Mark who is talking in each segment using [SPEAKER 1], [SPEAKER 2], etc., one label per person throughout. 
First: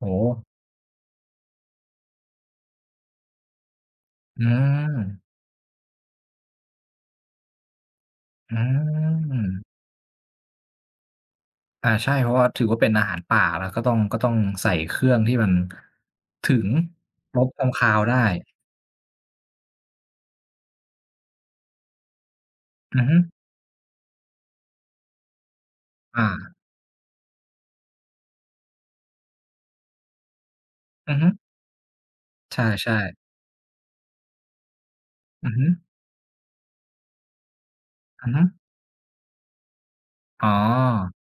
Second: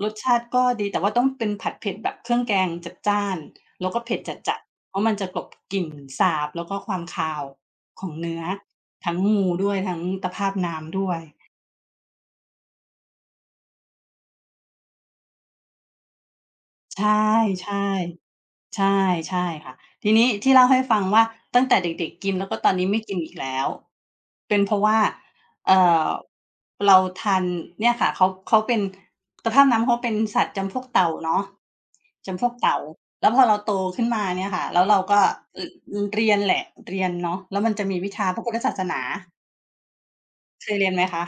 [SPEAKER 1] โอ
[SPEAKER 2] ร
[SPEAKER 1] ้
[SPEAKER 2] ส
[SPEAKER 1] โ
[SPEAKER 2] ชาติ
[SPEAKER 1] ฮ!
[SPEAKER 2] ก็ดี แต่ว่าต้องเป็นผัดเผ็ดแบบเครื่องแกงจัดจ้าน แล้วก็เผ็ด
[SPEAKER 1] อื
[SPEAKER 2] จัด ๆ เพราะมัน
[SPEAKER 1] ม
[SPEAKER 2] จะกลบ กลิ่นสาบ แล้วก็ความคาวของเนื้อ
[SPEAKER 1] อื
[SPEAKER 2] ทั้งงู
[SPEAKER 1] ม
[SPEAKER 2] ด้วย ทั้งตะพาบน้ำด้วย
[SPEAKER 1] อ่า ใช่ เพราะว่าถือว่าเป็นอาหารป่า เราก็ต้อง ก็ต้องใส่เครื่องที่มัน ถึง
[SPEAKER 2] ช ใช่
[SPEAKER 1] ลบคว
[SPEAKER 2] ๆ
[SPEAKER 1] ามคาวได้
[SPEAKER 2] ใช่ ใช่ค่ะ ทีนี้ที่เล่าให้ฟังว่า ตั้งแต่เด็ก ๆ กิน แล้วก็ตอนนี้ไ
[SPEAKER 1] อ
[SPEAKER 2] ม่
[SPEAKER 1] ือ
[SPEAKER 2] ก
[SPEAKER 1] ฮ
[SPEAKER 2] ิ
[SPEAKER 1] ึ
[SPEAKER 2] นอีกแล้ว เป็นเพราะว่า เอ่อ
[SPEAKER 1] อา
[SPEAKER 2] เราทาน เนี่ยค่ะเขา เขาเป็น ตะพาบน้ำเขาเป็นสัตว์จำพวกเต่า
[SPEAKER 1] อือฮึ
[SPEAKER 2] เนาะ จำพวก
[SPEAKER 1] ใ
[SPEAKER 2] เต่า
[SPEAKER 1] ช่ ๆ
[SPEAKER 2] แล้วพอเราโตขึ้นมาเนี่ยค่ะ แล้วเราก็
[SPEAKER 1] อือ
[SPEAKER 2] เอ
[SPEAKER 1] ฮ
[SPEAKER 2] ่
[SPEAKER 1] ึ
[SPEAKER 2] อ อือ เรียนแหละ เรียนเนาะ แล้วมันจะมีวิช
[SPEAKER 1] อ
[SPEAKER 2] า
[SPEAKER 1] ือฮ
[SPEAKER 2] พร
[SPEAKER 1] ึ
[SPEAKER 2] ะพุทธศาสนา
[SPEAKER 1] อ๋อ
[SPEAKER 2] เคยเรียนไหมคะ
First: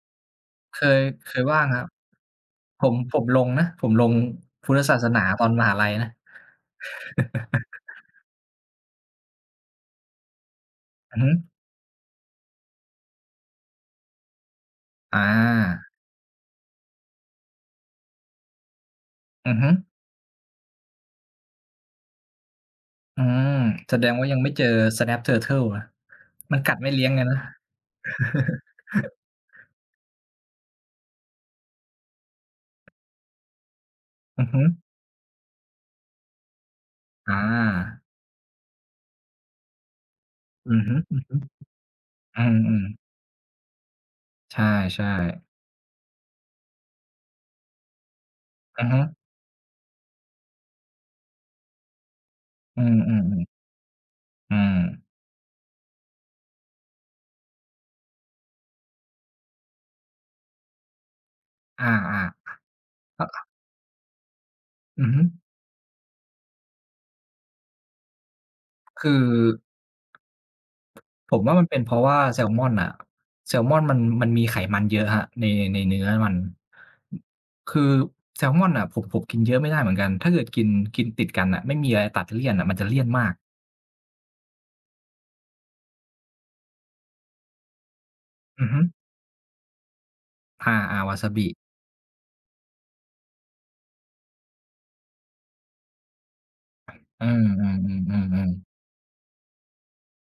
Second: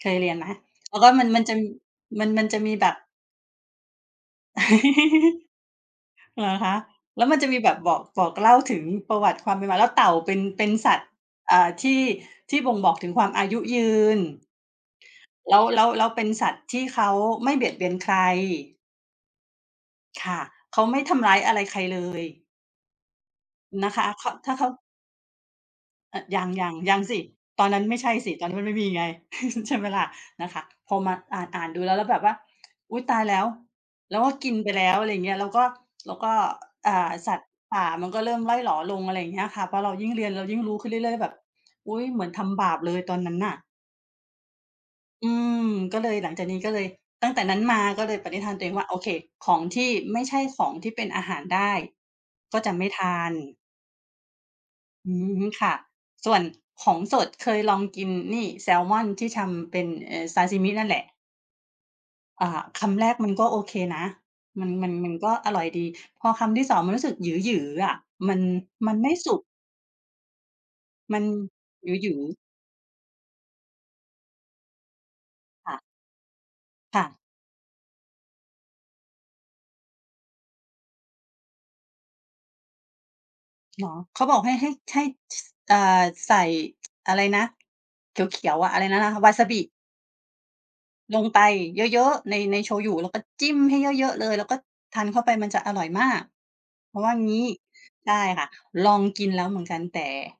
[SPEAKER 2] เคยเรียนไหม?
[SPEAKER 1] เค
[SPEAKER 2] แล้
[SPEAKER 1] ย
[SPEAKER 2] วก็มัน
[SPEAKER 1] เค
[SPEAKER 2] มั
[SPEAKER 1] ย
[SPEAKER 2] นจ
[SPEAKER 1] ว
[SPEAKER 2] ะ
[SPEAKER 1] ่
[SPEAKER 2] ม
[SPEAKER 1] างครับ
[SPEAKER 2] มัน มันจะมี
[SPEAKER 1] ผ
[SPEAKER 2] แบ
[SPEAKER 1] ม
[SPEAKER 2] บ
[SPEAKER 1] ผมลงนะ ผมลงพุทธศาสนาตอนมหาลัยนะ
[SPEAKER 2] เหรอคะ? แล้วมันจะมีแบบบอก บอกเล่าถึงประวัติความเป็นมา แล้วเต่าเป็น เป็นสัตว์
[SPEAKER 1] อือฮึ
[SPEAKER 2] อ่า ที่ ที่บ่งบอก ถึงความอายุยืน แล้ว แล้
[SPEAKER 1] อา
[SPEAKER 2] ว แล้วเป็นสัตว์ที่เขาไม่ เบียดเบียนใคร
[SPEAKER 1] อือฮึ
[SPEAKER 2] ค่ะ เขาไม่ทำร้ายอะไรใครเลย
[SPEAKER 1] อืม
[SPEAKER 2] น
[SPEAKER 1] แ
[SPEAKER 2] ะ
[SPEAKER 1] ส
[SPEAKER 2] ค
[SPEAKER 1] ด
[SPEAKER 2] ะ
[SPEAKER 1] งว
[SPEAKER 2] เ
[SPEAKER 1] ่
[SPEAKER 2] ข
[SPEAKER 1] า
[SPEAKER 2] า
[SPEAKER 1] ยังไม
[SPEAKER 2] ถ
[SPEAKER 1] ่
[SPEAKER 2] ้า
[SPEAKER 1] เจ
[SPEAKER 2] เข
[SPEAKER 1] อ
[SPEAKER 2] า
[SPEAKER 1] Snapping Turtle นะ
[SPEAKER 2] เออ ยัง
[SPEAKER 1] มัน
[SPEAKER 2] ย
[SPEAKER 1] ก
[SPEAKER 2] ั
[SPEAKER 1] ั
[SPEAKER 2] ง
[SPEAKER 1] ดไม่
[SPEAKER 2] ยั
[SPEAKER 1] เลี
[SPEAKER 2] ง
[SPEAKER 1] ้ยง
[SPEAKER 2] ส
[SPEAKER 1] เล
[SPEAKER 2] ิ
[SPEAKER 1] ยนะ
[SPEAKER 2] ตอนนั้นไม่ใช่สิ ตอนนั้นยังไม่มีไง ใช่ไหมล่ะ? นะคะ พอมาอ่าน ๆ ดูแล้ว แล้วแบบว่า อุ๊ย! ตายแล้ว แล้วก็
[SPEAKER 1] อื
[SPEAKER 2] ก
[SPEAKER 1] อ
[SPEAKER 2] ิ
[SPEAKER 1] ฮ
[SPEAKER 2] น
[SPEAKER 1] ึ
[SPEAKER 2] ไปแล้ว อะไรอย่างเงี้ย แล้วก็ แล้วก็ อ อ่า ส
[SPEAKER 1] อ
[SPEAKER 2] ัตว์ป่า
[SPEAKER 1] า
[SPEAKER 2] มันก็เริ่มร่อยหรอลง อะไรอย่างเงี้ยอะค่ะ เพราะเรายิ่งเรียนเรายิ่ง
[SPEAKER 1] อ
[SPEAKER 2] รู
[SPEAKER 1] ื
[SPEAKER 2] ้
[SPEAKER 1] อ
[SPEAKER 2] ขึ้
[SPEAKER 1] ฮ
[SPEAKER 2] นเ
[SPEAKER 1] ึ
[SPEAKER 2] รื
[SPEAKER 1] ๆ
[SPEAKER 2] ่อย ๆ แบบ
[SPEAKER 1] อ
[SPEAKER 2] อุ๊ย! เหมือนทำบ
[SPEAKER 1] ื
[SPEAKER 2] าป
[SPEAKER 1] อ
[SPEAKER 2] เล
[SPEAKER 1] ๆ
[SPEAKER 2] ยตอนนั้นน่ะ
[SPEAKER 1] ใช่
[SPEAKER 2] อื
[SPEAKER 1] ๆ
[SPEAKER 2] ม ก็เลย หลังจากนี้ก็เลย ตั้งแต่นั้นมาก็เลยปณิธานตัวเอง
[SPEAKER 1] อ
[SPEAKER 2] ว่
[SPEAKER 1] ะ
[SPEAKER 2] า โอ
[SPEAKER 1] ฮ
[SPEAKER 2] เค
[SPEAKER 1] ะ
[SPEAKER 2] ของที่ไม่ใช่ของที่เป็นอาหารได้ ก็จะ
[SPEAKER 1] อ
[SPEAKER 2] ไ
[SPEAKER 1] ื
[SPEAKER 2] ม่ทาน
[SPEAKER 1] อ ๆ ๆ อืม
[SPEAKER 2] อืม ค่ะ ส่วน ของสด เคยลองกินนี่ แซมอนที่ทำเป็น เอ่อ ซาซิมินั่นแหละ
[SPEAKER 1] อา
[SPEAKER 2] อ่า คำแรกมันก็
[SPEAKER 1] ๆ
[SPEAKER 2] โอเคนะ มัน มัน
[SPEAKER 1] อื
[SPEAKER 2] ม
[SPEAKER 1] อ
[SPEAKER 2] ัน
[SPEAKER 1] ฮึ
[SPEAKER 2] ก็อร่อยดี พอคำที่ 2 มันรู้สึกหยือ ๆ อะ มัน มัน
[SPEAKER 1] ค
[SPEAKER 2] ไม่
[SPEAKER 1] ือ
[SPEAKER 2] สุก มัน
[SPEAKER 1] ผมว่า มันเป็นเ
[SPEAKER 2] ห
[SPEAKER 1] พราะว
[SPEAKER 2] ย
[SPEAKER 1] ่
[SPEAKER 2] ื
[SPEAKER 1] า
[SPEAKER 2] อ ๆ
[SPEAKER 1] แซมอนน่ะ แซลมอนมัน มันมีไขมันเยอะครับ ใน
[SPEAKER 2] ค่
[SPEAKER 1] ใน
[SPEAKER 2] ะ
[SPEAKER 1] เนื้อมัน
[SPEAKER 2] ค่ะ
[SPEAKER 1] คือแซลมอนน่ะ ผม ผมกินเยอะไม่ได้เหมือนกัน ถ้าเกิดกิน กินติดกันน่ะ ไม่มีอะไรตัดเลี่ยนอะ มันจะเลี่ยนมาก
[SPEAKER 2] เหรอ? เขาบอกให้ ให้ ให้ ส อ่า ใส่ อะไรนะ เขียว
[SPEAKER 1] อ
[SPEAKER 2] ๆ
[SPEAKER 1] ื
[SPEAKER 2] อ
[SPEAKER 1] อ
[SPEAKER 2] ะ
[SPEAKER 1] ฮ
[SPEAKER 2] อะ
[SPEAKER 1] ึ
[SPEAKER 2] ไรนะ วาซาบิ
[SPEAKER 1] อา ๆ วา
[SPEAKER 2] ล
[SPEAKER 1] ซ
[SPEAKER 2] ง
[SPEAKER 1] าบ
[SPEAKER 2] ไป
[SPEAKER 1] ิ
[SPEAKER 2] เยอะ ๆ ใน ในโชยุ แล้วก็จิ้มให้เยอะ ๆ เลย แล้วก็ทานเข้าไป มันจะอร่อยมาก เขาว่า
[SPEAKER 1] อื
[SPEAKER 2] งี
[SPEAKER 1] อ
[SPEAKER 2] ้
[SPEAKER 1] อื
[SPEAKER 2] ใช่ค่
[SPEAKER 1] อ
[SPEAKER 2] ะ
[SPEAKER 1] ๆ ๆ ๆ
[SPEAKER 2] ลอง กินแล้วเหมือนกันแต่